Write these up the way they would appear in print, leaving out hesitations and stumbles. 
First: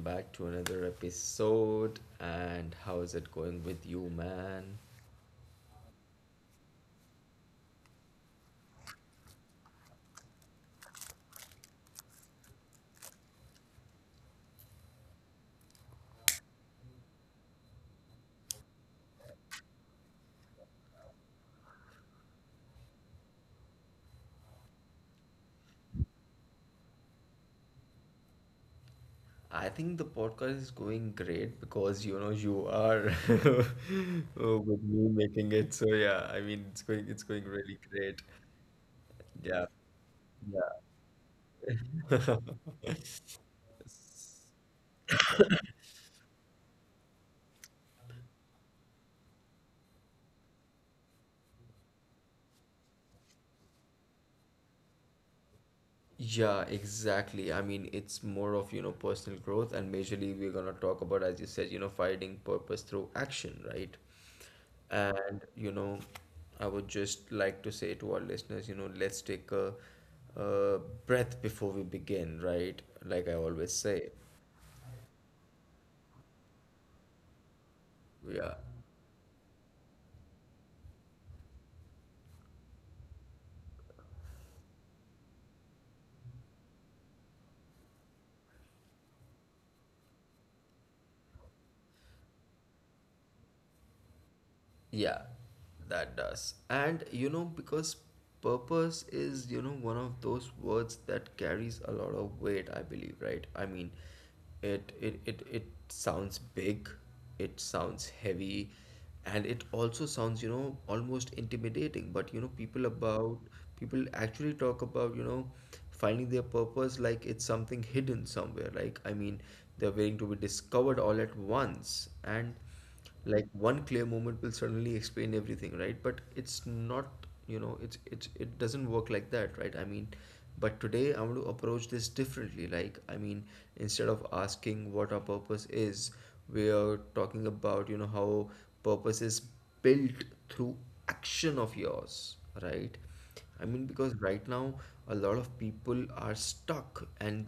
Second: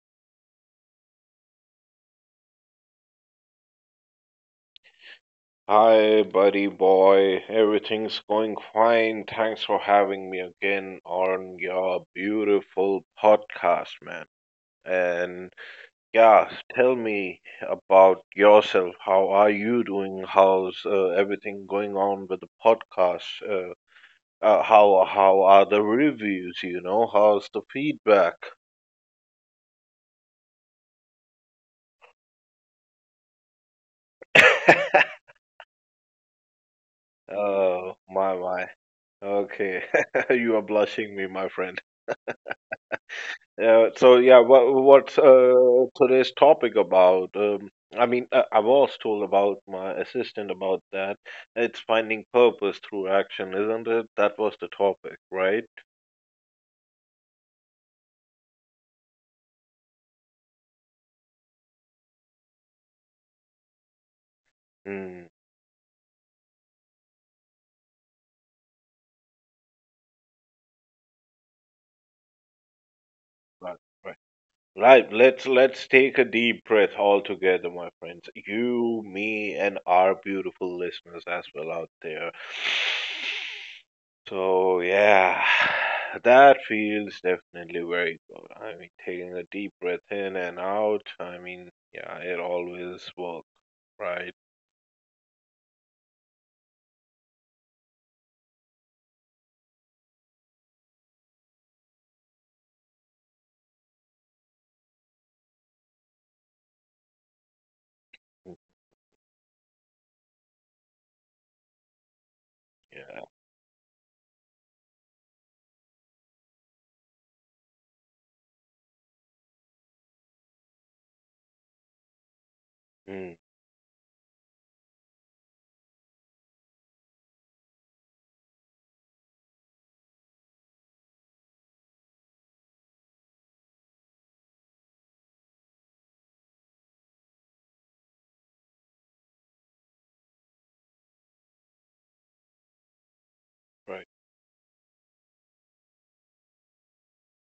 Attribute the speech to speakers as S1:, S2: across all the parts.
S1: back to another episode. And how is it going with you, man?
S2: Hi, buddy boy. Everything's going fine. Thanks for having me again on your beautiful podcast, man. And yeah, tell me about yourself. How are you doing? How's everything going on with the podcast? How are the reviews? You know, how's the feedback?
S1: I think the podcast is going great because you know you are oh, with me making it. So yeah, I mean it's going really
S2: Oh
S1: great.
S2: my my.
S1: Yeah.
S2: Okay, you are
S1: Yeah.
S2: blushing me, my friend. Yeah, so yeah, what's today's topic about? I mean, I was told about my assistant about that. It's finding purpose through action, isn't it? That was the topic, right?
S1: Yeah, exactly. I mean, it's more of, you know, personal growth, and majorly we're gonna talk about, as you said, you know, finding purpose through action, right?
S2: Mm,
S1: And, you know, I would just like to say to our listeners, you know, let's take a breath before we begin, right? Like I always
S2: right,
S1: say.
S2: right. Right. Let's take a deep breath all together, my friends.
S1: Yeah.
S2: You, me, and our beautiful listeners as well out there. So yeah, that feels definitely very good. I mean, taking a deep breath in and out. I mean, yeah, it always works, right?
S1: Yeah, that does. And you know, because purpose is, you know, one of those words that carries a lot of weight, I believe, right? I mean, it sounds big, it sounds heavy, and it also sounds, you know, almost intimidating. But you know,
S2: Yeah.
S1: people actually talk about, you know, finding their purpose like it's something hidden somewhere. Like, I mean, they're waiting to be discovered all at once. And
S2: Mm,
S1: like one clear moment will suddenly explain everything, right? But it's not, you know, it's it doesn't work like that, right? I mean, but today I want to approach this differently, like I mean, instead of asking what our purpose is, we are talking about, you know, how purpose is built through action of yours, right? I mean,
S2: right.
S1: because right now a lot of people are stuck and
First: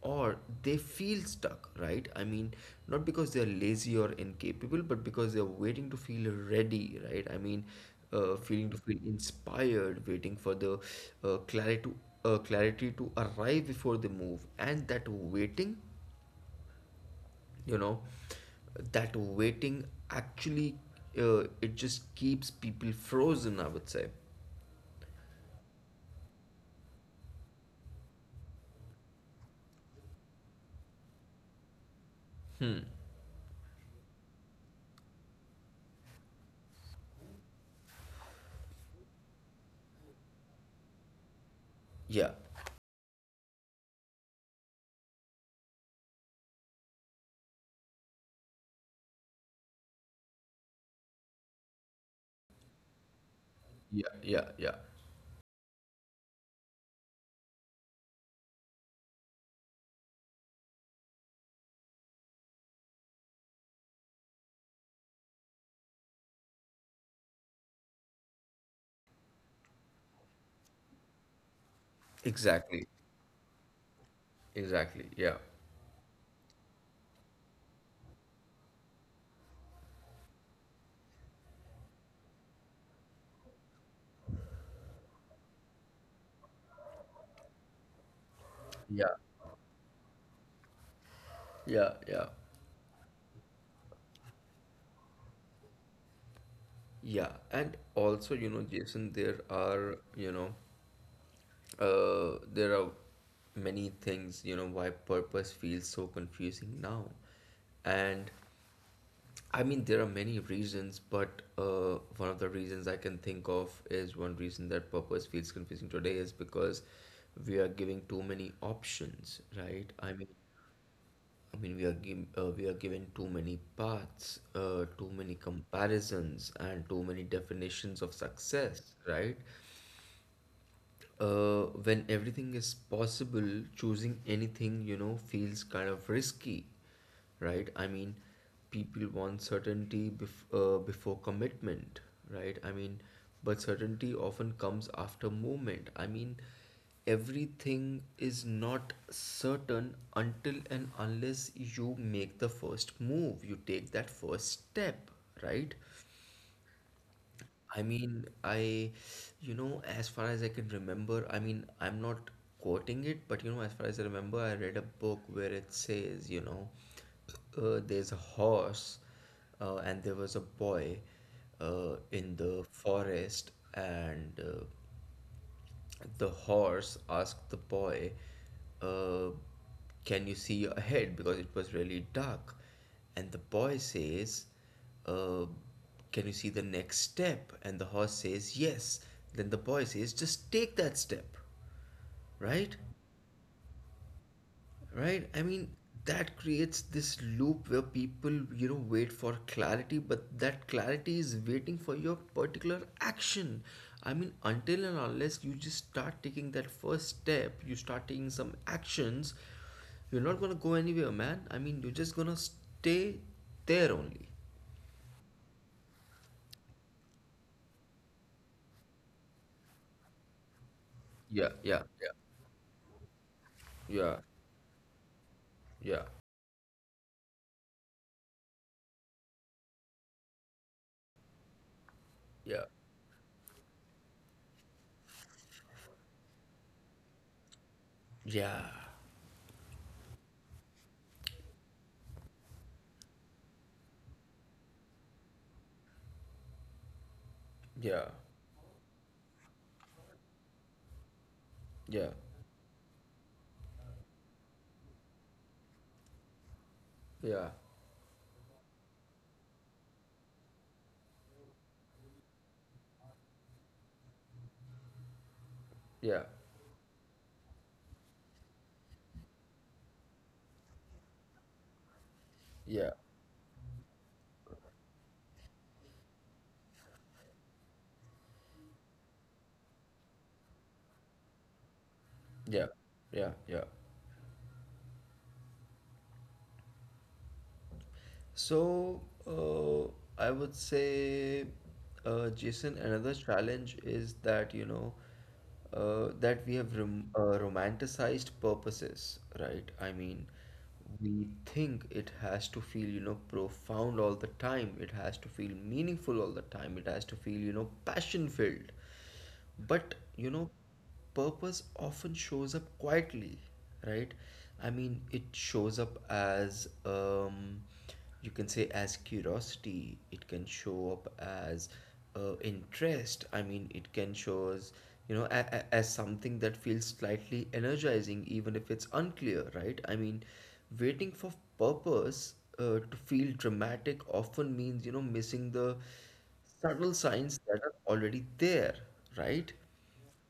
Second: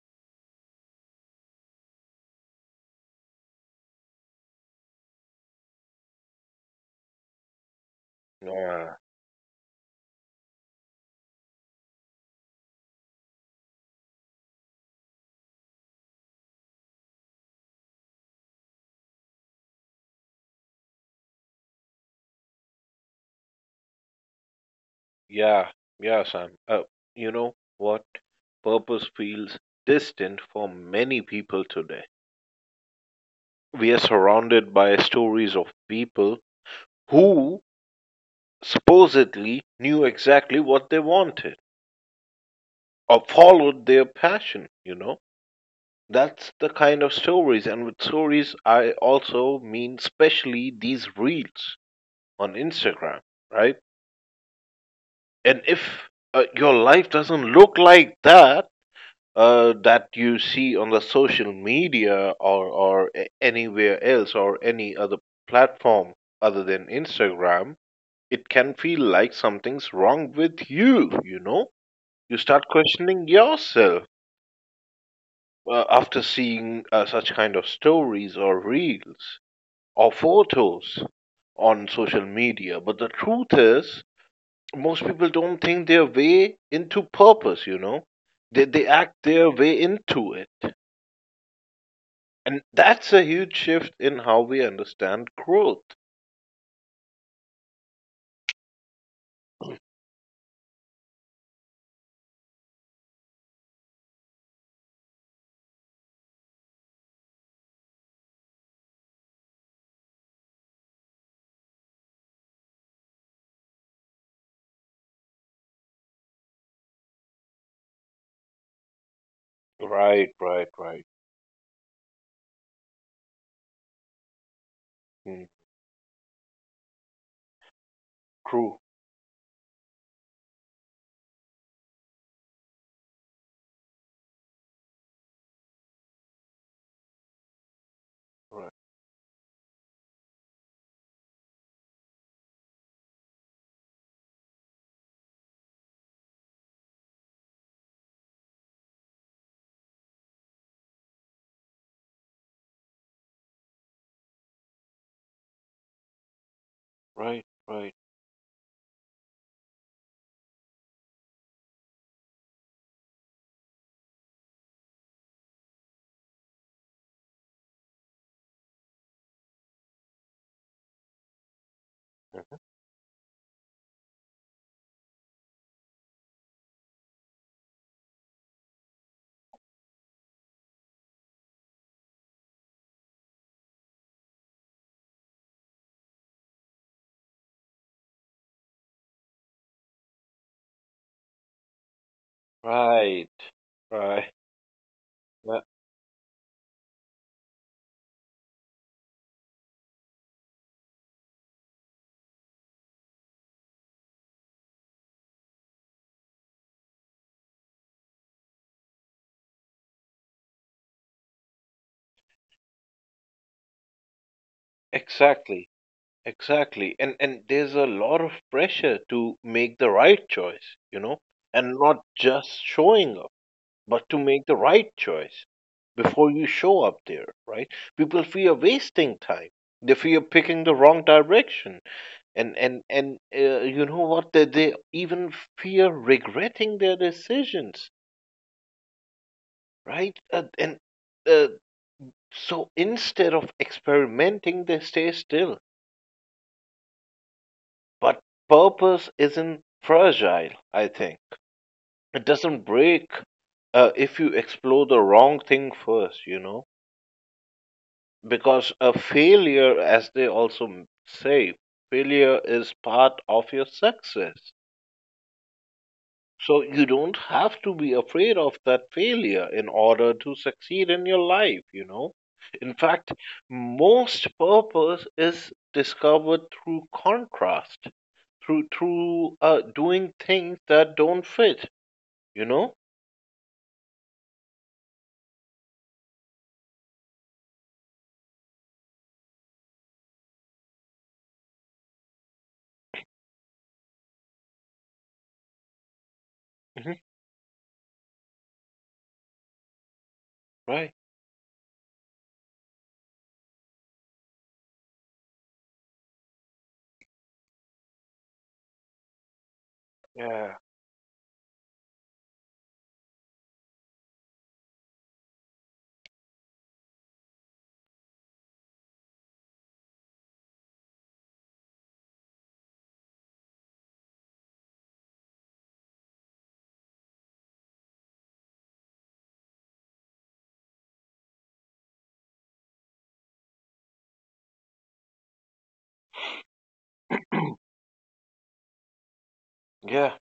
S1: or they feel stuck, right? I mean, not because they're lazy or incapable, but because they're waiting to feel ready, right? I mean, uh, feeling to
S2: Yeah.
S1: feel inspired, waiting for the uh, clarity to clarity to arrive before they move, and that waiting, you know, that waiting actually it just keeps people frozen, I would say.
S2: Yeah. Yeah, Sam. You know what? Purpose feels distant for many people today.
S1: Hmm.
S2: We are surrounded by stories of people who supposedly knew exactly what they wanted
S1: Yeah.
S2: or followed their passion, you know? That's the kind of stories, and with stories, I also mean especially these reels on Instagram, right?
S1: Yeah. Yeah. Yeah.
S2: And if your life doesn't look like that, that you see on the social media, or anywhere else or any other platform other than Instagram, it can feel like something's wrong with you, you know? You start
S1: Exactly.
S2: questioning yourself
S1: Exactly. Yeah.
S2: after seeing such kind of stories or reels, or photos on social media. But the truth is, most people don't think their way into purpose, you know? They
S1: Yeah.
S2: act their way into it.
S1: Yeah. Yeah.
S2: And that's a huge shift in how we understand growth.
S1: Yeah, and also, you know, Jason, there are, you know, there are many things, you know, why purpose feels so confusing now. And I mean, there are many reasons, but one of the reasons I can think of is one reason that purpose feels confusing today is because we are giving too many options, right?
S2: Right, right, right.
S1: I mean, we are given too many paths, too many
S2: Mm.
S1: comparisons, and too many definitions of success,
S2: True.
S1: right? Uh, when everything is possible, choosing anything, you know, feels kind of risky, right? I mean,
S2: Right,
S1: people want certainty before commitment, right? I mean, but certainty often comes after movement. I mean, everything is not certain until and unless you make the first move, you take that first step, right?
S2: right,
S1: I mean, you know, as far as I can remember, I mean, I'm not quoting it, but you know, as far as I remember, I read a book where it says, you know, there's a horse, and there was a boy, in
S2: right,
S1: the forest, and the horse asked the boy, uh, "Can you see ahead?" Because it was really dark. And the boy says, uh, "Can you see the next step?" And the horse says, "Yes." Then the boy says, "Just take that step," right?
S2: right, right.
S1: Right? I
S2: Uh,
S1: mean, that creates this loop where people, you know, wait for clarity, but that clarity is waiting for your particular action. I mean, until and unless you just start taking that first step, you start taking some actions, you're not gonna go anywhere, man. I mean, you're just gonna stay there only.
S2: Exactly, exactly. And there's a lot of pressure to make the right choice, you know,
S1: Yeah,
S2: and
S1: yeah,
S2: not just showing up, but
S1: yeah,
S2: to make the right choice
S1: yeah,
S2: before you show up there, right? People fear wasting time. They fear picking the wrong direction. and
S1: yeah,
S2: and and uh, you know what? They even fear regretting their decisions,
S1: yeah,
S2: right? And uh, so instead of experimenting, they stay still.
S1: yeah,
S2: But purpose isn't fragile. I think
S1: yeah,
S2: it doesn't break if you explore the wrong thing first. You know,
S1: yeah,
S2: because a failure, as they also say, failure is part of your success,
S1: yeah, yeah, yeah,
S2: so you don't have to be afraid of that failure in order to succeed in your life. In
S1: yeah,
S2: fact, most purpose is discovered through contrast, through doing things that don't fit, you
S1: yeah,
S2: know.
S1: yeah. Yeah. So, uh, I would say, Jason, another challenge is that, you know, that we have
S2: Hmm.
S1: romanticized purposes, right? I mean,
S2: Right.
S1: we think it has to feel, you know, profound all the time. It has to feel meaningful all the time. It has to feel, you know, passion filled. But you know,
S2: Yeah.
S1: purpose often shows up quietly, right? I mean, it shows up as, you can say, as curiosity. It can show up as interest. I mean, it can show as, you know, as something that feels slightly energizing, even if it's unclear, right? I mean, waiting for purpose to feel dramatic often means, you know, missing the subtle signs that are already there, right?
S2: Yeah.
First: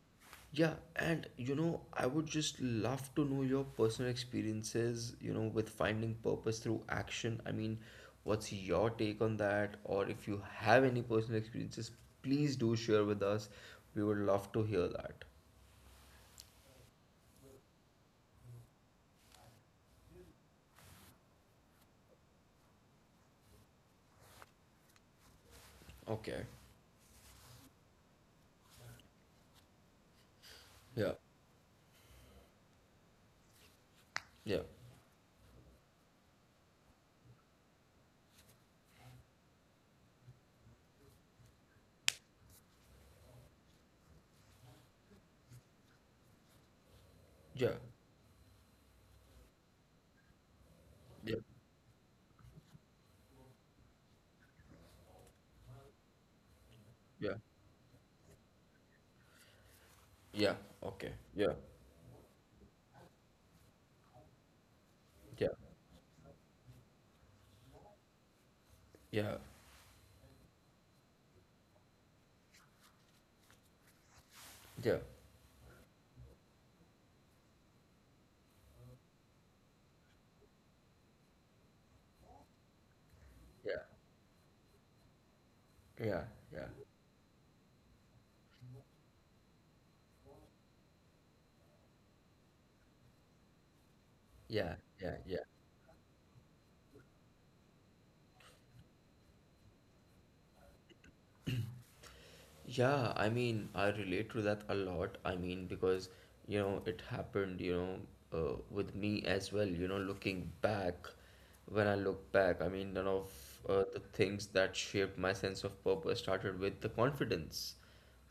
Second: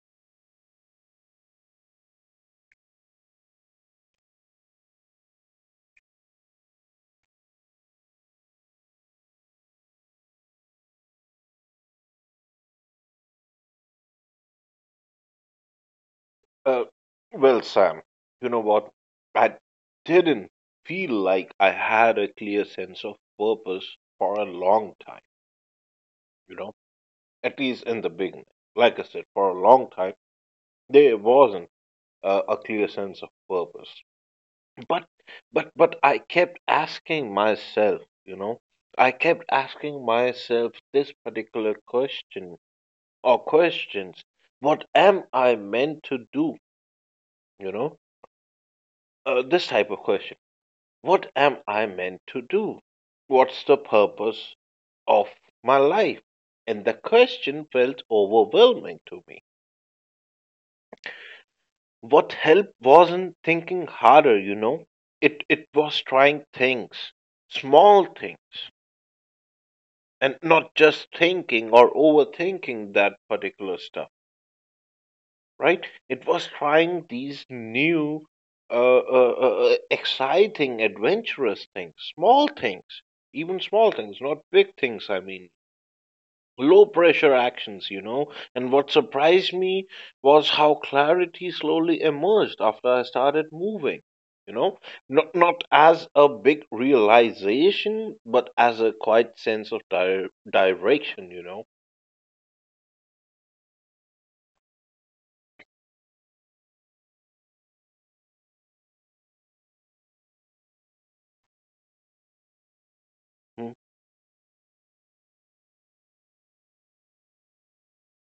S1: Yeah, and you know, I would just love to know your personal experiences, you know, with finding purpose through action. I mean, what's your take on that? Or if you have any personal experiences, please do share with us. We would love to hear that.
S2: Uh, well, Sam, you know what? I didn't feel like I had a clear sense of purpose for a long time,
S1: Okay.
S2: you know, at least in the beginning. Like I said, for a long time,
S1: Yeah.
S2: there wasn't a clear sense of purpose.
S1: Yeah.
S2: But, but I kept asking myself, you know, I kept asking myself this particular question or questions. What am I meant to do?
S1: Yeah.
S2: You know, this type of question: What
S1: Yeah.
S2: am I meant to do? What's the purpose of my life? And the
S1: Yeah.
S2: question felt overwhelming to me.
S1: Yeah. Okay. Yeah.
S2: What helped wasn't thinking harder, you know. It
S1: Yeah.
S2: it was trying things, small things,
S1: Yeah.
S2: and not just thinking or overthinking that particular stuff,
S1: Yeah.
S2: right? It was trying these new, exciting, adventurous things, small things, even
S1: Yeah.
S2: small things, not big things. I mean,
S1: Yeah. Yeah.
S2: low pressure actions, you know. And what surprised me was how clarity slowly emerged after I started moving, you
S1: Yeah.
S2: know,
S1: Yeah.
S2: not,
S1: Yeah.
S2: not as a big realization, but as a quiet sense of direction, you know.
S1: Yeah, I mean, I relate to that a lot. I mean, because, you know, it happened, you know, with me as well, you know, looking back, when I look back, I mean, none of
S2: Mm,
S1: the things that shaped my sense of purpose started with the confidence,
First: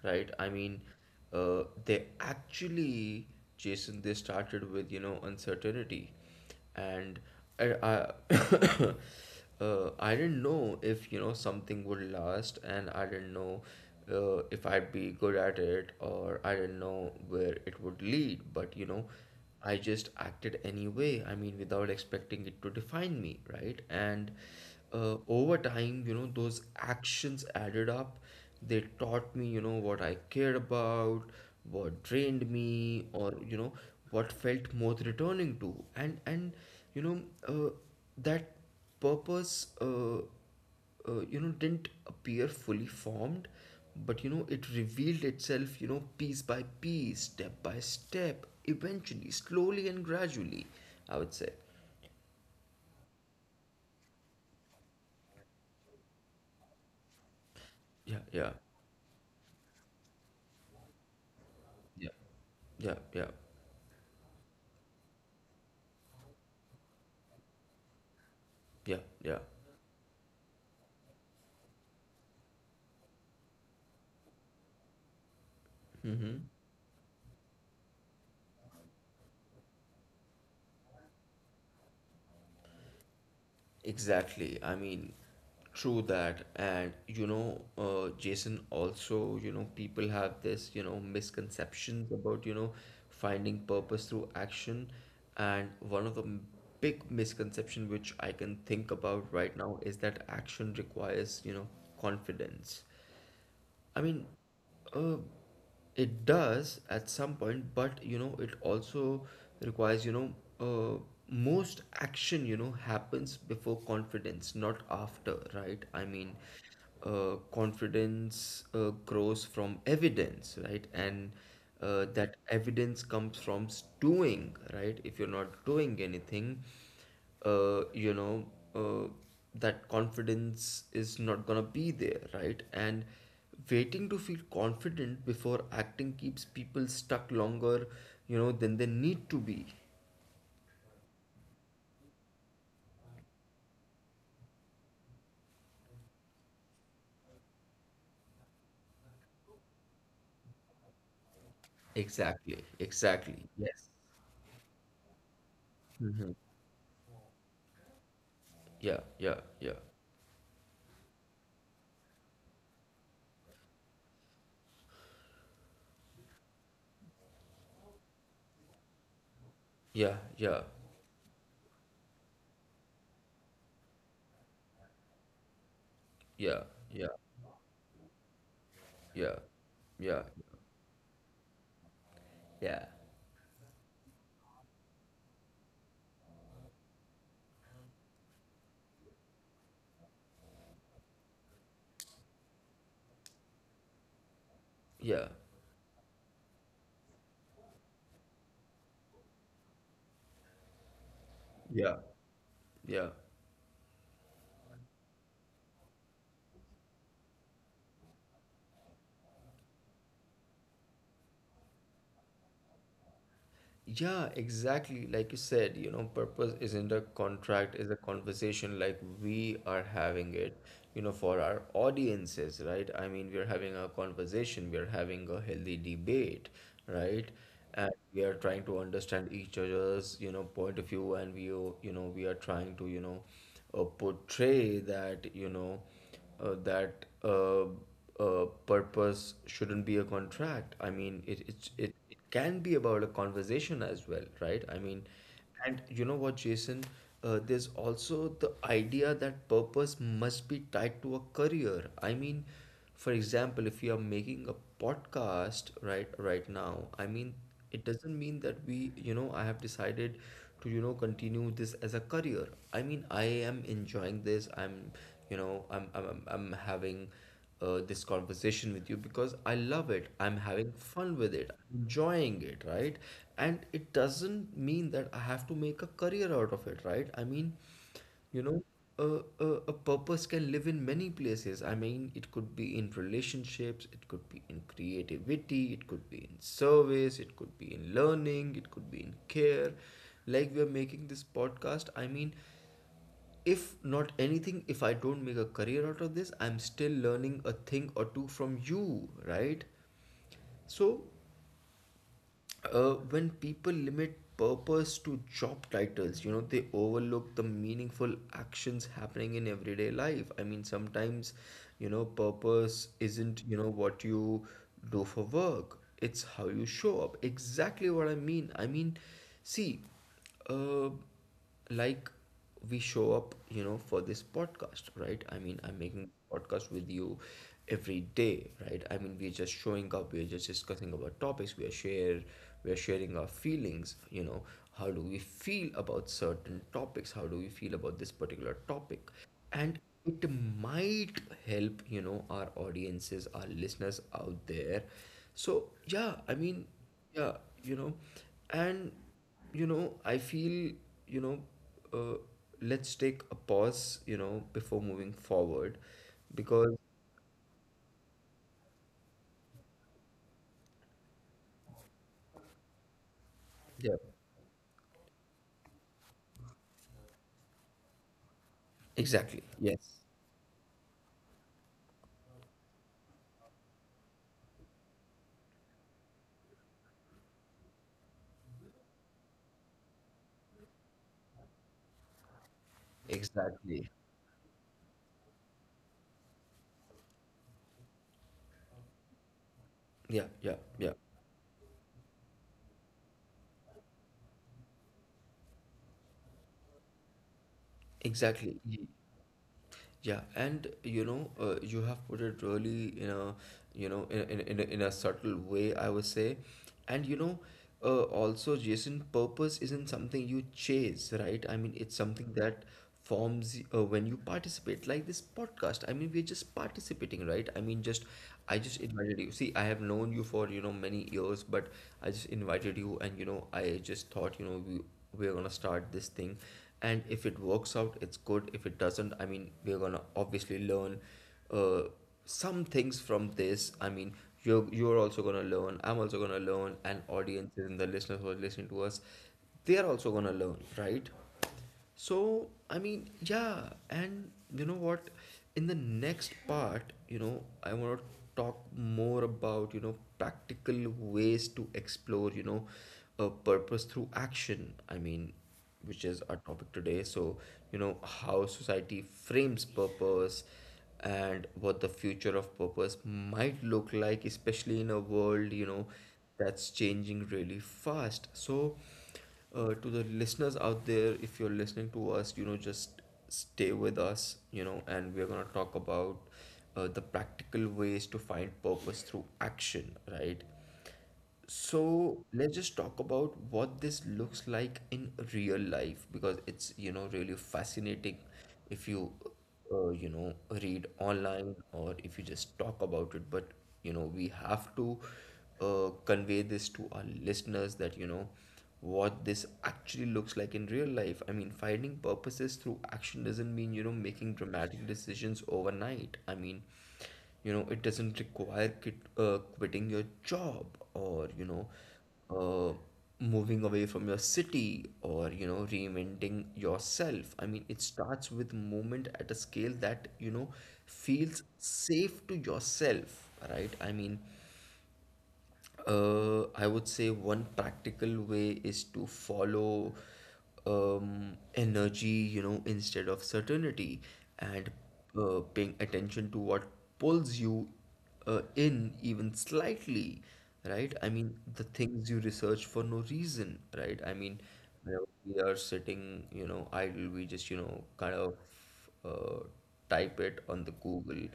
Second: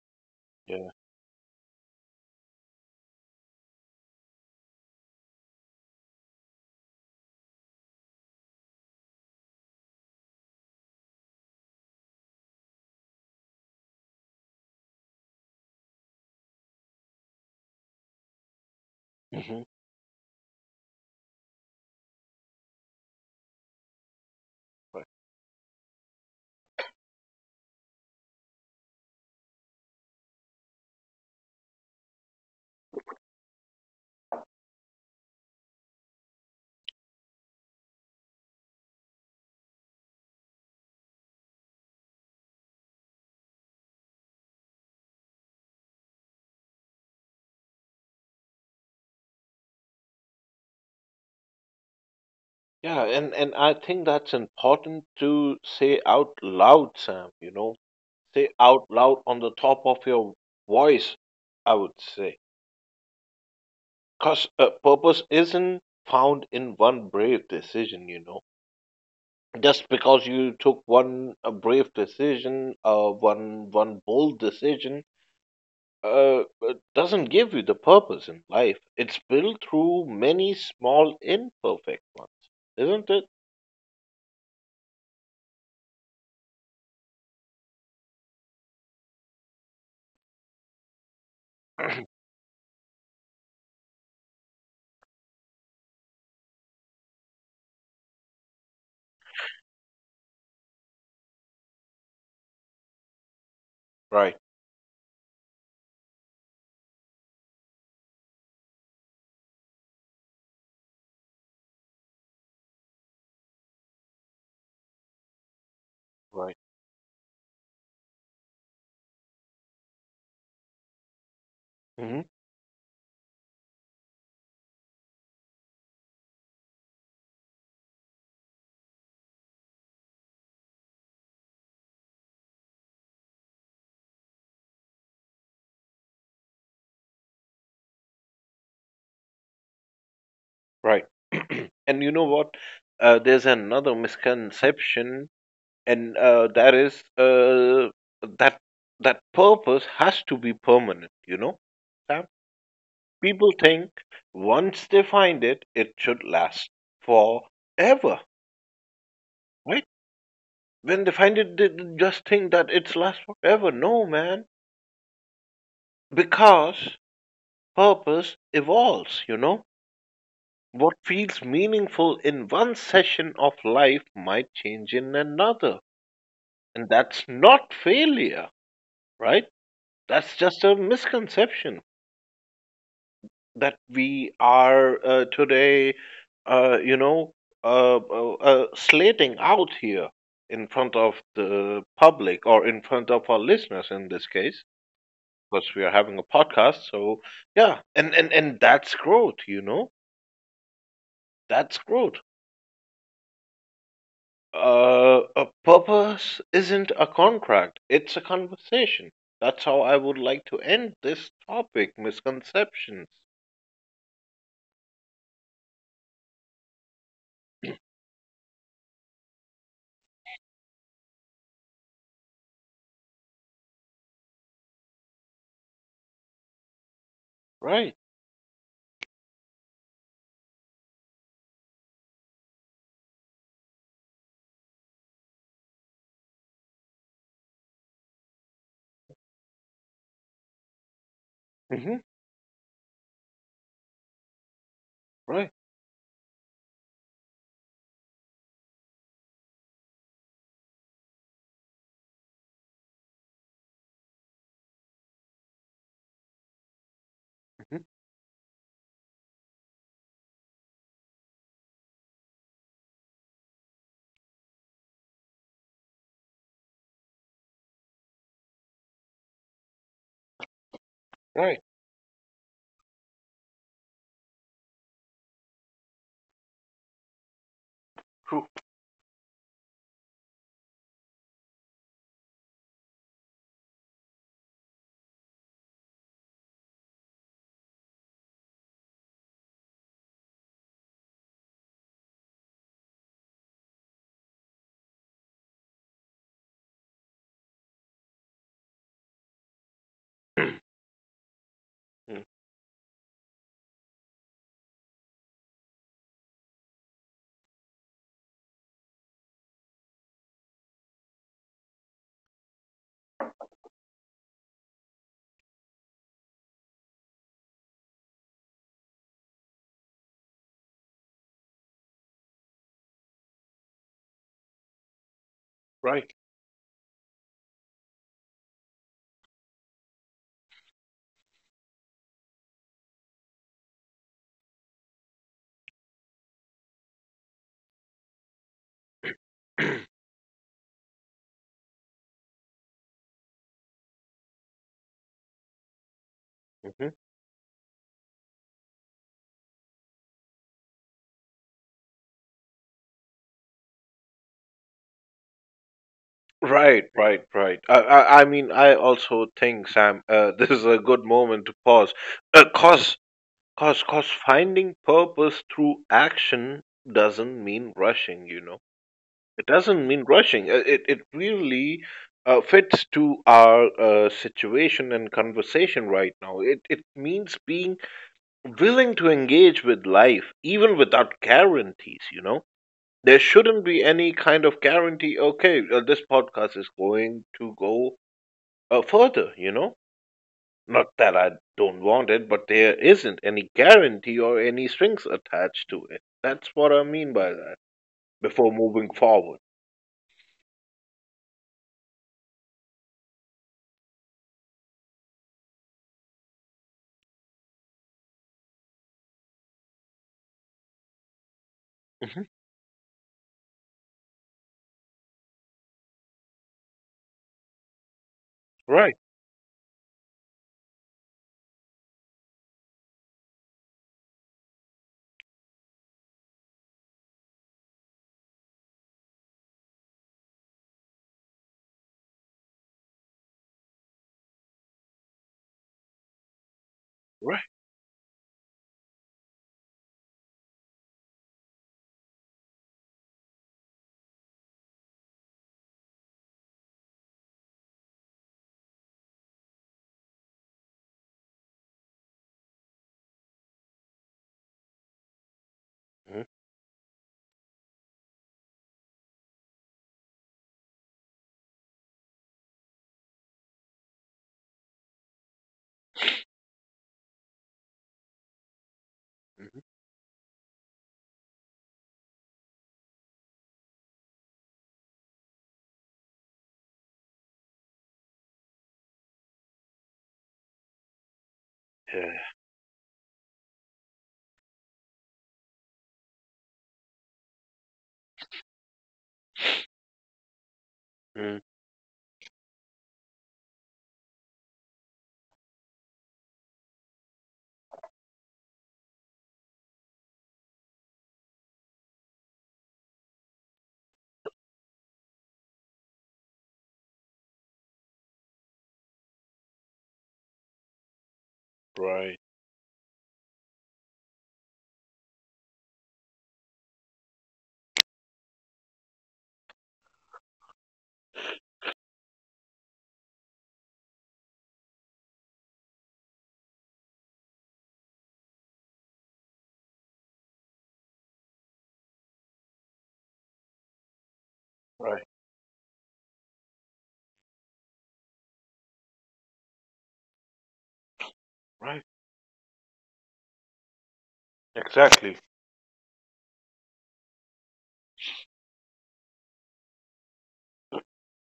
S1: right? I mean,
S2: yeah.
S1: they actually, Jason, they started with, you know, uncertainty, and I I didn't know if you know something would last, and I didn't know if I'd be good at it, or I didn't know where it would lead. But you know,
S2: Hmm.
S1: I just acted anyway. I mean, without expecting it to define me, right? And
S2: Right.
S1: over time, you know, those actions added up. They taught me, you know, what I cared about, what drained me, or you know, what felt worth returning to. And you know, uh, that purpose, you know, didn't appear fully formed, but you know, it revealed itself, you know, piece by piece, step by step, eventually, slowly and gradually, I would say.
S2: Yeah, and I think that's important to say out loud, Sam, you know,
S1: Yeah,
S2: say
S1: yeah,
S2: out loud on the top of your voice, I would
S1: yeah,
S2: say.
S1: yeah, yeah,
S2: Because purpose isn't found in one brave decision, you know.
S1: yeah, yeah.
S2: Just because you took one brave decision, one bold decision,
S1: Mm-hmm.
S2: it doesn't give you the purpose in life. It's built through many small, imperfect ones, isn't it?
S1: Exactly. I mean, true that. And you know, Jason, also, you know, people have this, you know, misconceptions about, you know, finding purpose through action. And one of the big misconception which I can think about right now is that action requires, you know, confidence. I mean,
S2: Right,
S1: uh, it does at some point, but you know, it also requires, you know, uh, most action, you know, happens before confidence, not after, right? I mean,
S2: right.
S1: confidence grows from evidence, right? And
S2: Hmm.
S1: that evidence comes from doing, right? If you're not doing anything, you know, uh, that confidence is not gonna be there, right? And waiting to feel confident before acting keeps people stuck longer, you know, than they need to be.
S2: Right. And you know what? There's another misconception, and there is, that that purpose has to be permanent, you know, Sam?
S1: Exactly,
S2: People
S1: exactly.
S2: think
S1: Yes.
S2: once they find it, it should last forever,
S1: Yeah, yeah, yeah.
S2: right? When they find it, they just think that it's last forever. No, man. Because purpose evolves, you know,
S1: Yeah, yeah,
S2: what feels meaningful in one session of life might change in another,
S1: yeah,
S2: and that's not failure,
S1: yeah,
S2: right?
S1: yeah,
S2: That's just a misconception
S1: yeah, yeah,
S2: that we are, today, uh, you know, slating out here in front of the public or in front of our listeners in this case,
S1: yeah,
S2: because we are having a podcast. So yeah, and and that's growth, you know, that's
S1: yeah,
S2: growth.
S1: yeah.
S2: A purpose isn't a contract; it's a conversation. That's how I would like to end this topic: misconceptions.
S1: Yeah, exactly. Like you said, you know, purpose isn't a contract, is a conversation like we are having it, you know, for our audiences, right? I mean, we're having a conversation, we're having a healthy debate, right?
S2: Right.
S1: And we are trying to understand each other's, you know, point of view, and we, you know, we are trying to, you know, portray that, you know, that purpose shouldn't be a contract. I mean, it, it
S2: Hmm.
S1: it it can be about a conversation as well, right? I mean,
S2: Right.
S1: and you know what, Jason? There's also the idea that purpose must be tied to a career. I mean, for example, if you are making a podcast right now, I mean,
S2: Hmm.
S1: it doesn't mean that we, you know, I have decided to, you know, continue this as a career. I mean, I am enjoying this, I'm having this conversation with you because I love it, I'm having fun with it,
S2: Right.
S1: I'm enjoying it, right? And it doesn't mean that I have to make a career out of it, right? I mean, you
S2: True.
S1: know, a purpose can live in many places. I mean, it could be in relationships, it could be in creativity, it could be in service, it could be in learning, it could be in care. Like we are making this podcast, I mean, if not anything, if I don't make a career out of this, I'm still learning a thing or two from you, right? So
S2: Mm,
S1: when people limit purpose to job titles, you know, they overlook the meaningful actions happening in everyday life. I mean, sometimes, you know, purpose isn't, you know, what you do for work, it's how you show up. Exactly what I mean. I mean, see, uh, like we show up, you know, for this podcast, right? I mean, I'm making
S2: right.
S1: podcast with you every day, right? I mean, we're just showing up, we're just discussing about topics, we are share we are sharing our feelings, you know, how do we feel about certain topics, how do we feel about this particular topic, and it might help, you know, our audiences, our listeners out there. So yeah, I mean,
S2: Mhm.
S1: yeah, you know, and you know, I feel, you know, uh, let's take a pause, you know, before moving forward because
S2: Right, right, right. I mean, I also think, Sam, this is a good moment to pause. Uh, cause, cause,
S1: yeah,
S2: cause, finding purpose through action doesn't mean rushing. You know,
S1: exactly,
S2: it doesn't
S1: yes,
S2: mean rushing. It really fits to our situation and conversation right now. It means being willing to engage with life, even without guarantees. You know, there shouldn't be
S1: exactly,
S2: any kind of guarantee. Okay, this podcast is going to go further, you know,
S1: yeah, yeah,
S2: not
S1: yeah,
S2: that I don't want it, but there isn't any guarantee or any strings attached to it. That's what I mean by that, before
S1: exactly.
S2: moving forward.
S1: Yeah, and you know, you have put it really in a, you know, in a, in a subtle way, I would say, and you know, also, Jason, purpose isn't something you chase, right? I mean, it's
S2: Hmm.
S1: something that forms when you participate, like this podcast. I mean, we're just participating, right? I mean, just I just
S2: Right.
S1: invited you. See, I have known you for, you know, many years, but I just invited you and, you know, I just thought, you know, we're gonna start this thing. And if it works out, it's good. If it doesn't, I mean, we're gonna obviously learn uh, some things from this. I mean, you're also gonna learn. I'm also gonna learn. And
S2: Right.
S1: audiences and the listeners who are listening to us, they're also gonna learn, right? So, I mean, yeah, and you know what? In the next part, you know, I want to talk more about, you know, practical ways to explore, you know, a purpose through action. I mean, which
S2: Hmm.
S1: is our topic today. So, you know, how society frames purpose and what the future of purpose might look like, especially in a world, you know, that's changing really fast. So,
S2: Hmm.
S1: to the listeners out there, if you're listening to us, you know, just stay with us, you know, and we're going to talk about the practical ways to find purpose through action, right?
S2: Yeah.
S1: So let's just talk about what this looks like in real life because it's, you know, really fascinating if you, you know, read
S2: Mm,
S1: online or if you just talk about it. But, you know, we have to convey this to our listeners that, you know, what this actually looks like in real life. I mean, finding purposes through action doesn't mean, you know, making dramatic decisions overnight. I mean, you know, it doesn't require quitting your job or, you know,
S2: right.
S1: uh, moving away from your city or, you know, reinventing yourself. I mean, it starts with movement at a scale that, you know, feels safe to yourself, right? I mean, I would say one practical way is to follow energy, you know, instead of certainty, and
S2: Right.
S1: paying attention to what pulls you in even slightly, right? I mean, the
S2: Right.
S1: things you research for no reason, right? I mean, whenever
S2: Exactly.
S1: we are sitting, you know, idle, we just, you know, kind of uh, type it on the Google,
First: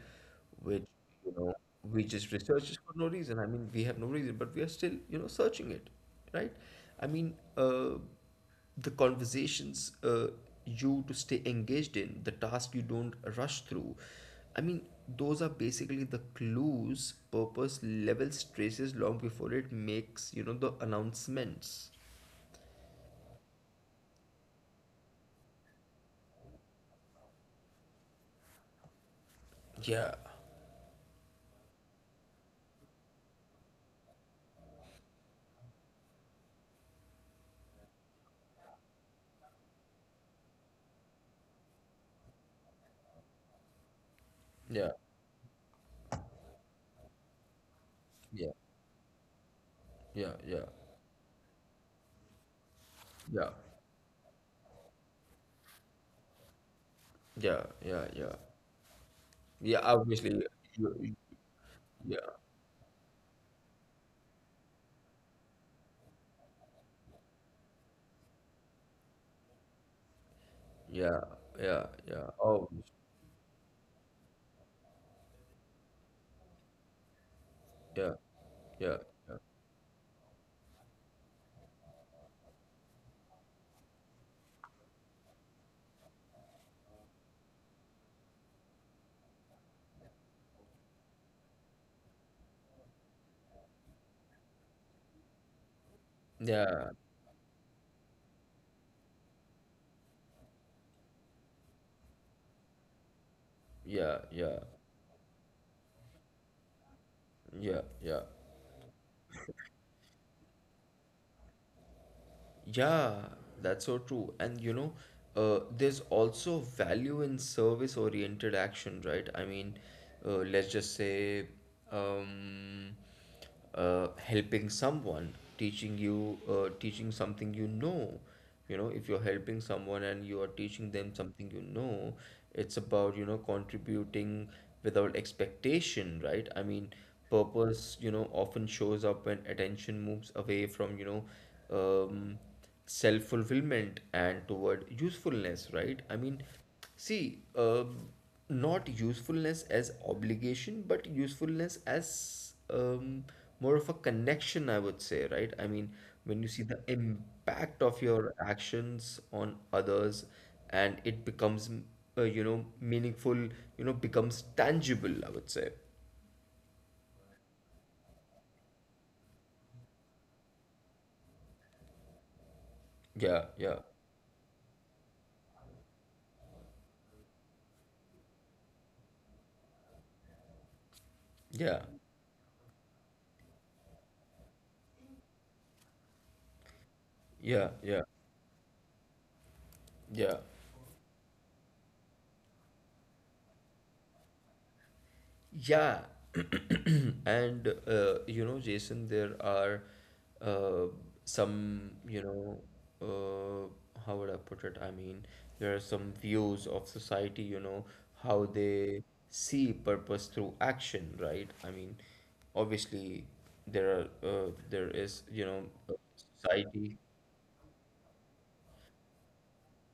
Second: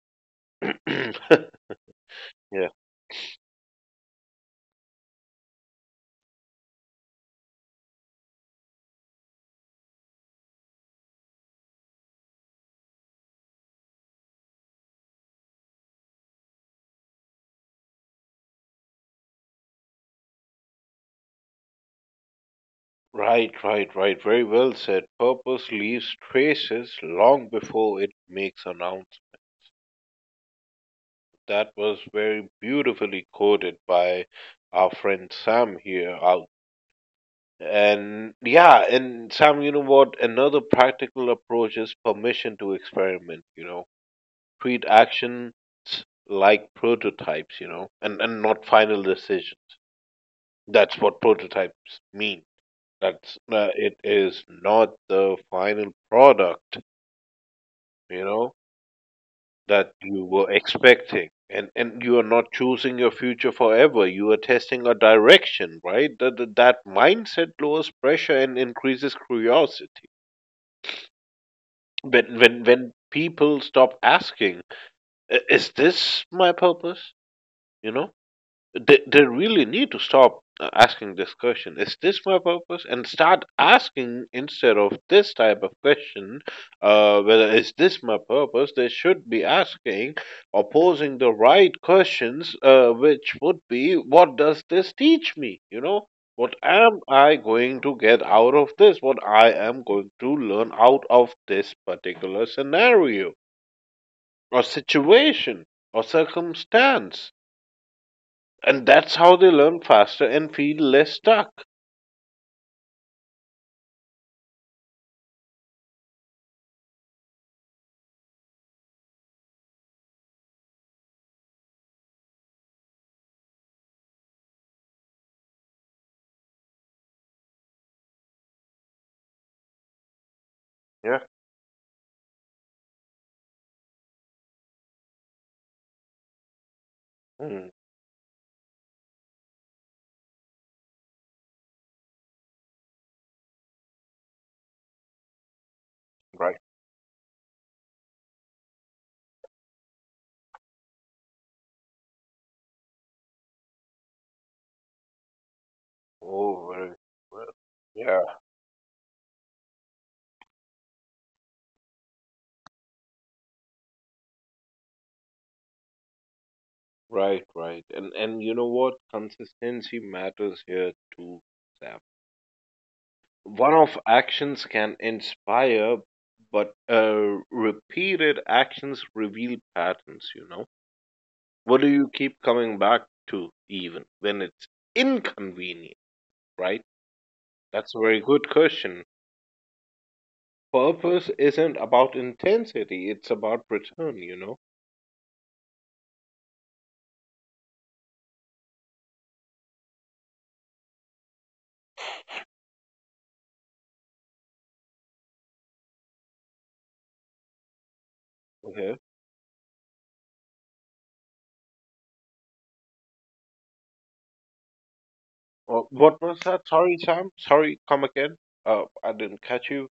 S1: which, you
S2: Yeah.
S1: know, we just research for no reason. I mean, we have no reason, but we are still, you know, searching it, right? I mean, the conversations you to stay engaged in, the task you don't rush through. I mean, those are basically the clues purpose levels traces long before it makes, you know, the announcements.
S2: Right, right, right, very well said. Purpose leaves traces long before it makes announcements.
S1: Yeah,
S2: That was very beautifully quoted by our friend Sam here out. And yeah, and Sam, you know what? Another practical approach is permission to experiment, you know. Treat
S1: yeah,
S2: actions like prototypes, you know, and
S1: yeah,
S2: not final decisions.
S1: yeah, yeah,
S2: That's what prototypes mean. That's, it is not the final product,
S1: yeah, yeah,
S2: you
S1: yeah.
S2: know,
S1: Yeah,
S2: that you
S1: obviously.
S2: were
S1: you- you-
S2: expecting, and
S1: Yeah,
S2: you are not choosing your future forever, you are testing a direction, right? That mindset lowers pressure and increases curiosity.
S1: yeah, yeah, yeah.
S2: when when
S1: Oh,
S2: when people stop asking, "Is this my purpose," you know,
S1: yeah, yeah,
S2: they really need to stop asking this question, is this my purpose, and start asking, instead of this type of question, whether is this my purpose they should be asking, or posing the right questions, which would be, what does this teach me, you know, what
S1: yeah, yeah,
S2: am I going to get out of this, what I am going to learn out of this particular scenario
S1: yeah, yeah,
S2: or situation or circumstance,
S1: yeah, yeah.
S2: and that's how they learn faster and feel less stuck.
S1: Yeah, that's so true. And you know, there's also value in service-oriented action, right? I mean, let's just say, um, helping someone, teaching something, you know, you know, if you're helping someone and you are teaching them
S2: Yeah.
S1: something, you know, it's about, you know, contributing without expectation, right? I mean,
S2: Hmm.
S1: purpose, you know, often shows up when attention moves away from, you know, um, self-fulfillment and toward usefulness, right? I mean,
S2: Right.
S1: see, not usefulness as obligation, but usefulness as, more of a connection, I would say, right? I mean, when you see
S2: Oh,
S1: the
S2: very well.
S1: impact of
S2: Yeah.
S1: your actions on others and it becomes, you know, meaningful, you know, becomes tangible, I would say.
S2: Right. Right. And you know what? Consistency matters here too, Sam.
S1: Yeah, yeah,
S2: One-off actions can inspire, but repeated actions reveal patterns. You know.
S1: yeah,
S2: What do you keep coming back to, even when it's inconvenient? Right.
S1: yeah,
S2: That's a
S1: yeah,
S2: very good question.
S1: yeah.
S2: Purpose isn't about intensity, it's about return, you know?
S1: Yeah, and you know, Jason, there are uh, some, you know, how would I put it? I mean, there are some views of society, you know, how
S2: Okay.
S1: they see purpose through action, right? I mean, obviously, there is, you know,
S2: Well,
S1: a
S2: what was that? Sorry,
S1: society.
S2: Sam. Sorry, come again. I didn't catch you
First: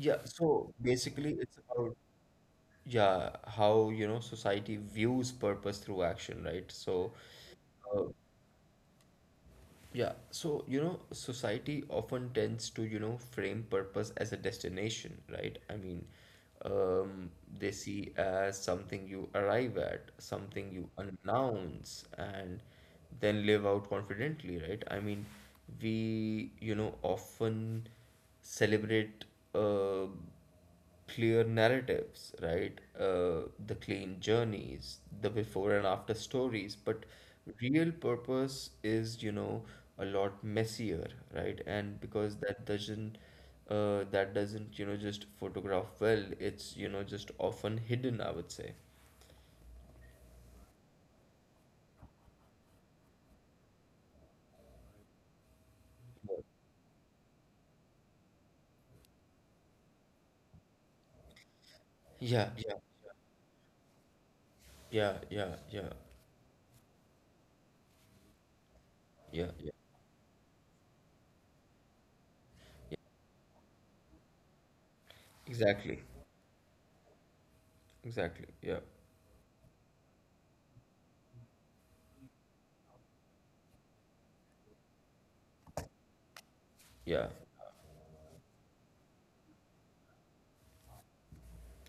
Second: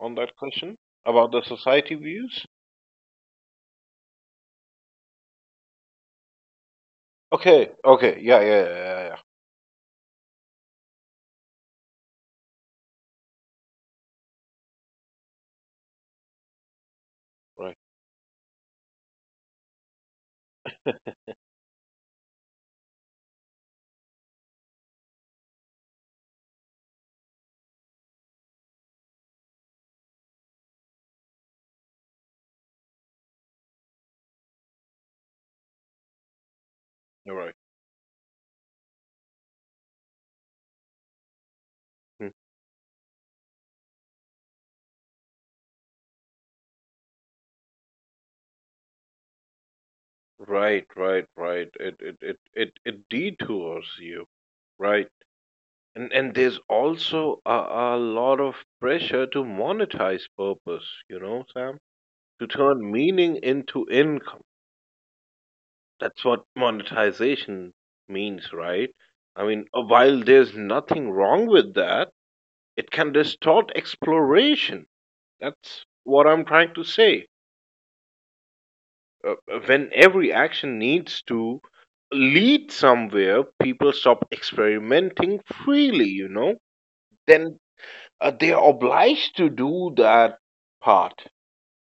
S2: on that
S1: so
S2: question about
S1: basically,
S2: the
S1: it's about,
S2: society views.
S1: yeah, how, you know, society views purpose through action, right? So,
S2: Okay,
S1: uh,
S2: okay. Yeah, yeah, yeah, yeah. Yeah.
S1: yeah, so you know, society often tends to, you know, frame purpose as a destination, right? I mean, um, they
S2: Right.
S1: see as something you arrive at, something you announce, and then live out confidently, right? I mean, we, you know, often celebrate uh, clear narratives, right? The clean journeys, the before and after stories. But
S2: You're right.
S1: real purpose is, you know, a lot messier, right? And
S2: Hmm.
S1: because that doesn't, you know, just photograph well. It's, you know, just often hidden, I would say.
S2: Right, right, right. It detours you. Right. And there's also a lot of pressure to monetize purpose, you know, Sam? To
S1: Yeah, yeah,
S2: turn meaning into income.
S1: yeah, yeah, yeah,
S2: That's what monetization means, right? I
S1: yeah,
S2: mean,
S1: yeah.
S2: while there's nothing wrong with that, it can distort exploration. That's
S1: Exactly.
S2: what I'm trying to say.
S1: Exactly. Yeah.
S2: When every action needs to lead somewhere, people stop experimenting freely, you know?
S1: Yeah.
S2: Then they are obliged to do that part,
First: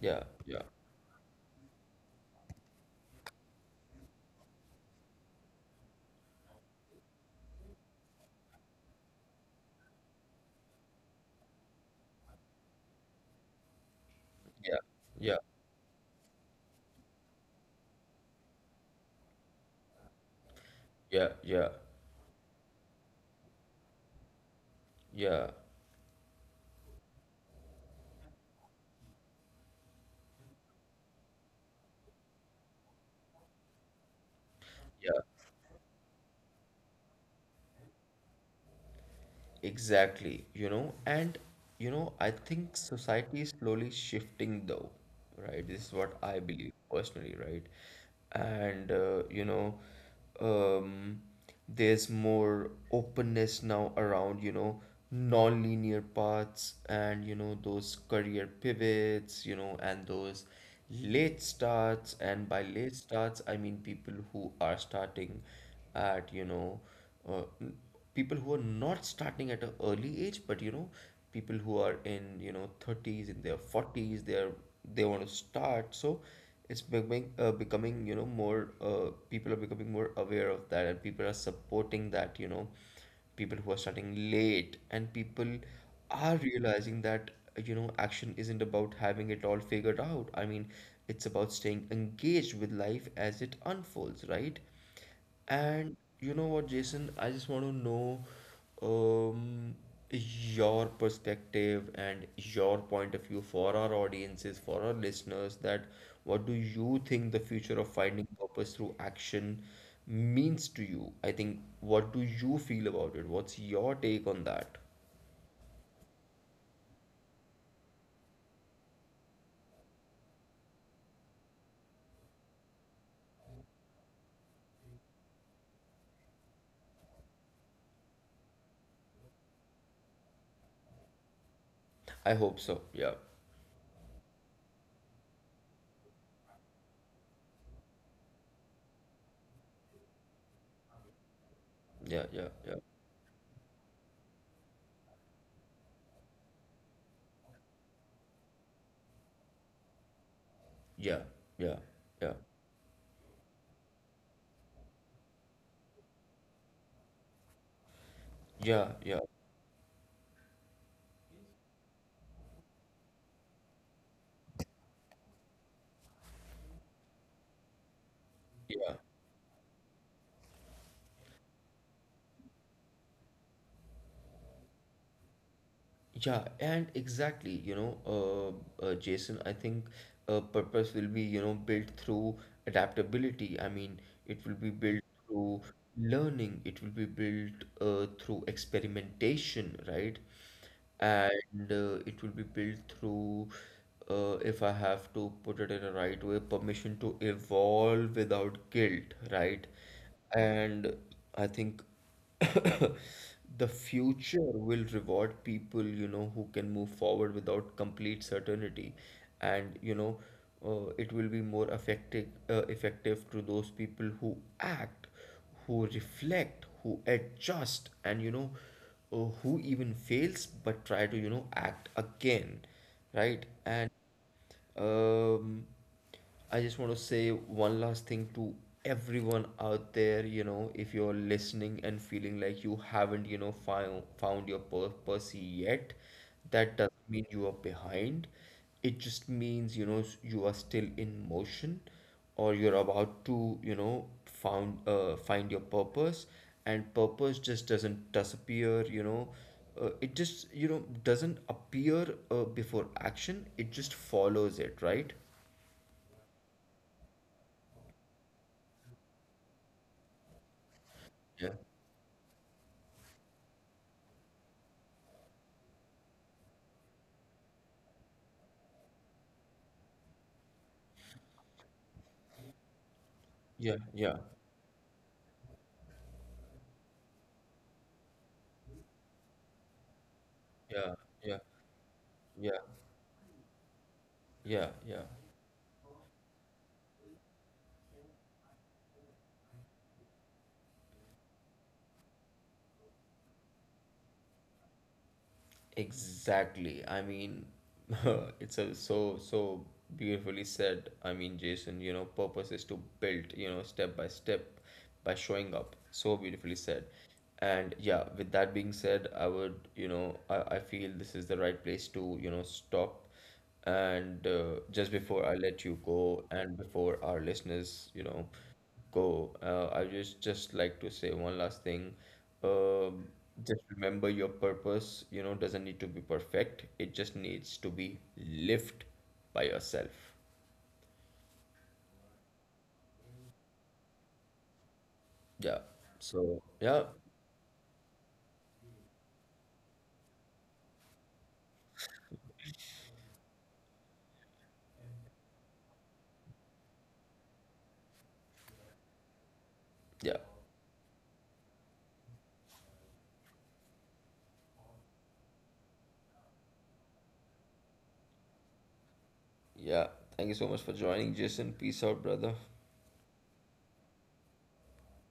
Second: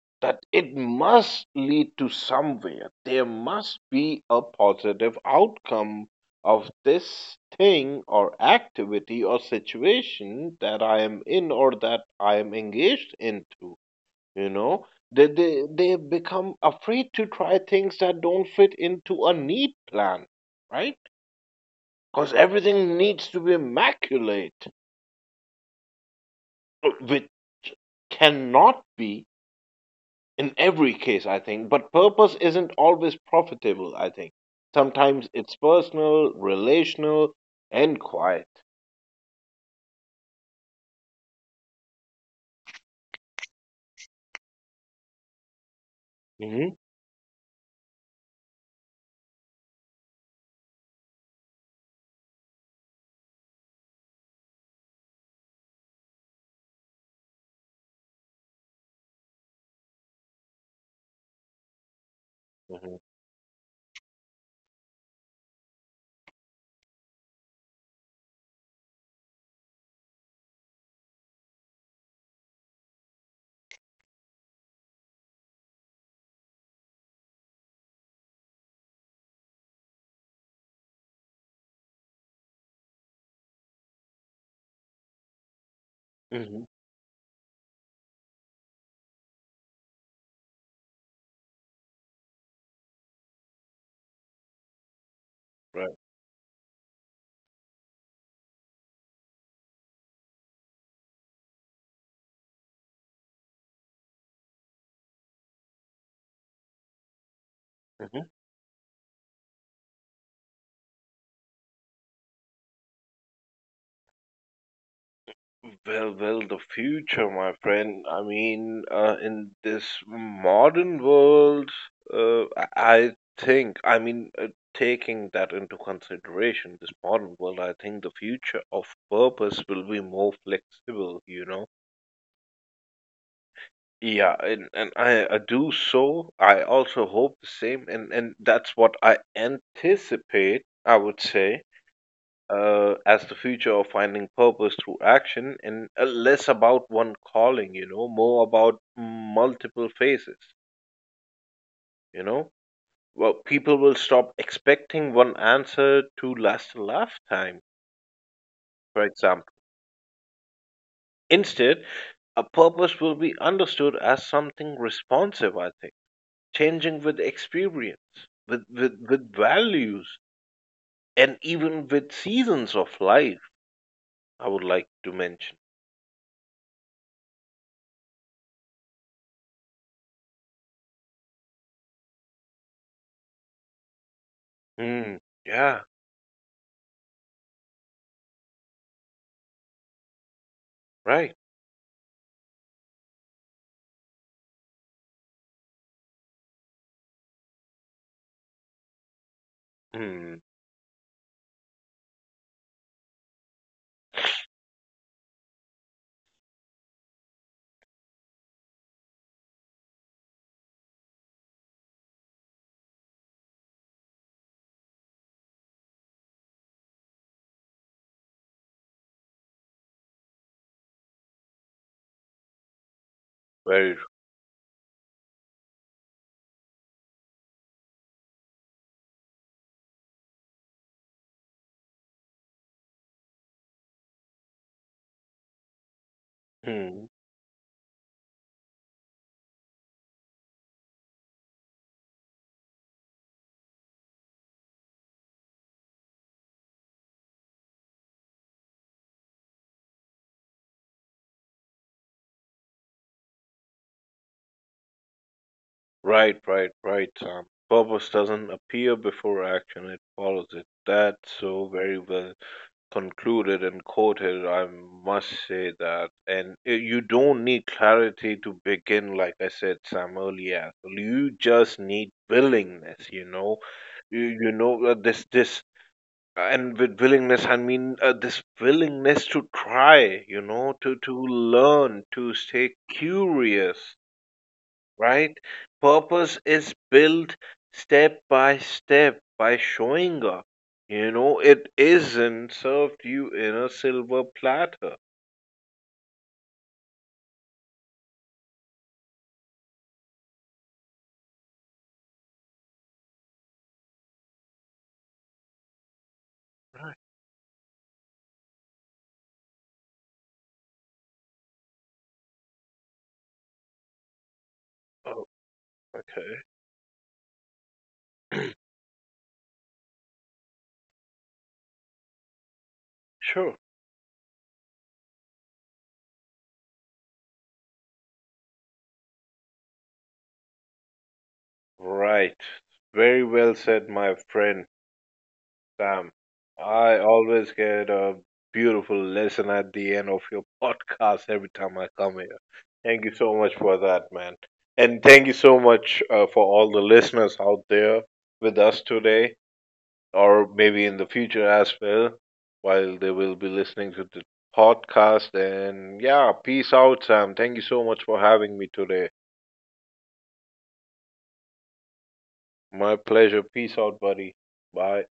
S1: Yeah.
S2: that
S1: Yeah.
S2: it must lead to somewhere. There must be a positive outcome of this thing or activity or situation that I am in or that I am engaged into. You
S1: Yeah.
S2: know, they,
S1: Yeah.
S2: they, they become afraid to try things that don't fit into a neat plan, right?
S1: Yeah. Yeah.
S2: Because everything needs to be immaculate,
S1: Yeah.
S2: which cannot be in every case, I think. But purpose isn't always profitable, I think.
S1: Yeah.
S2: Sometimes it's personal, relational, and quiet.
S1: Exactly, you know, and you know, I think society is slowly shifting though, right? This is what I believe
S2: Hmm.
S1: personally, right? And you know, um, there's more openness now around, you know, non-linear paths and, you know, those career pivots, you know, and those late starts. And by late
S2: Hmm.
S1: starts, I mean people who are starting at, you know, uh, people who are not starting at an early age, but, you know, people who are in, you know, 30s, in their 40s, they want to start. So it's becoming, you know, more people are becoming more aware of that, and people are supporting that. You know, people who are starting late, and people are
S2: Hmm.
S1: realizing that, you know, action isn't about having it all figured out. I mean, it's about staying engaged with life as it unfolds, right? And
S2: Right.
S1: you know what, Jason? I just want to know, um, your perspective and your point of view for our audiences, for our listeners, that what do you think the future of
S2: Hmm.
S1: finding purpose through action means to you? I think, what do you feel about it? What's your take on that?
S2: Well, the future, my friend. I mean, in this modern world, uh, I I think, I mean, taking that into consideration, this modern world, I think the future of purpose will be more flexible, you know?
S1: I hope so. Yeah,
S2: Yeah, and I do so. I also hope the same, and that's what I anticipate, I would say,
S1: yeah, yeah, yeah,
S2: as the future of finding purpose through action, and less about one calling, you know, more about multiple phases,
S1: yeah, yeah,
S2: you
S1: yeah,
S2: know. Well, people will stop expecting one answer to last a lifetime,
S1: yeah,
S2: for
S1: yeah.
S2: example. Instead, a purpose will be understood as something responsive, I think, changing with experience, with, with values, and even with seasons of life, I would like to mention.
S1: Yeah, and exactly, you know, Jason, I think purpose will be, you know, built through adaptability. I mean, it will be built
S2: Hmm.
S1: through
S2: Yeah,
S1: learning, it will be built through experimentation, right?
S2: right.
S1: And it will be built through, if I have to put it in a right way, permission to evolve without guilt, right?
S2: Hmm.
S1: And I think the future will reward people, you know, who can move forward without complete certainty, and you know, it will be more effective to those people who act, who reflect, who adjust, and you know, who even fails but try to, you know, act again, right? And
S2: Very.
S1: um, I just want to say one last thing to everyone out there. You know, if you're listening and feeling like you haven't, you know, found your purpose yet, that
S2: Hmm.
S1: doesn't mean you are behind. It just means, you know, you are still in motion or you're about to, you know, found find your purpose, and purpose just doesn't disappear, you know, it just, you know, doesn't appear before action, it just follows it, right?
S2: Right, right, right, Sam. Purpose doesn't appear before action, it follows it. That's
S1: Yeah,
S2: so very well concluded and quoted, I must say that. And you don't need clarity to begin, like I said, Sam, earlier. You just need willingness, you know.
S1: yeah, yeah,
S2: You, you know, uh, this, this, and with willingness, I mean, this willingness to try, you know, to,
S1: yeah,
S2: to
S1: yeah,
S2: learn, to
S1: yeah,
S2: stay curious,
S1: yeah, yeah.
S2: right? Purpose is built step by step by showing up. You know, it isn't served you in a silver platter.
S1: Exactly. I mean, it's a so beautifully said. I mean, Jason, you know, purpose is to build, you know, step by step by showing up. So beautifully said. And yeah, with that being said, I would, you know, I feel this is the right place to, you know, stop. And just before
S2: Oh,
S1: I let you go,
S2: okay.
S1: and before our listeners, you know, go. I just like to say one last thing. Um,
S2: Sure.
S1: just remember your purpose, you know, doesn't need to be perfect. It just needs to be lived by yourself.
S2: Right. Very well said, my friend
S1: Yeah.
S2: Sam.
S1: So yeah,
S2: I always get a beautiful lesson at the end of your podcast every time I come here. Thank you so much for that, man. And thank you so much for all the listeners out there with us today,
S1: yeah,
S2: or maybe in the future as well, while they will be listening to the podcast. And yeah, peace out, Sam. Thank you so much for having me today.
S1: yeah. Thank you so much for joining, Jason. Peace out, brother.
S2: My pleasure. Peace out, buddy. Bye.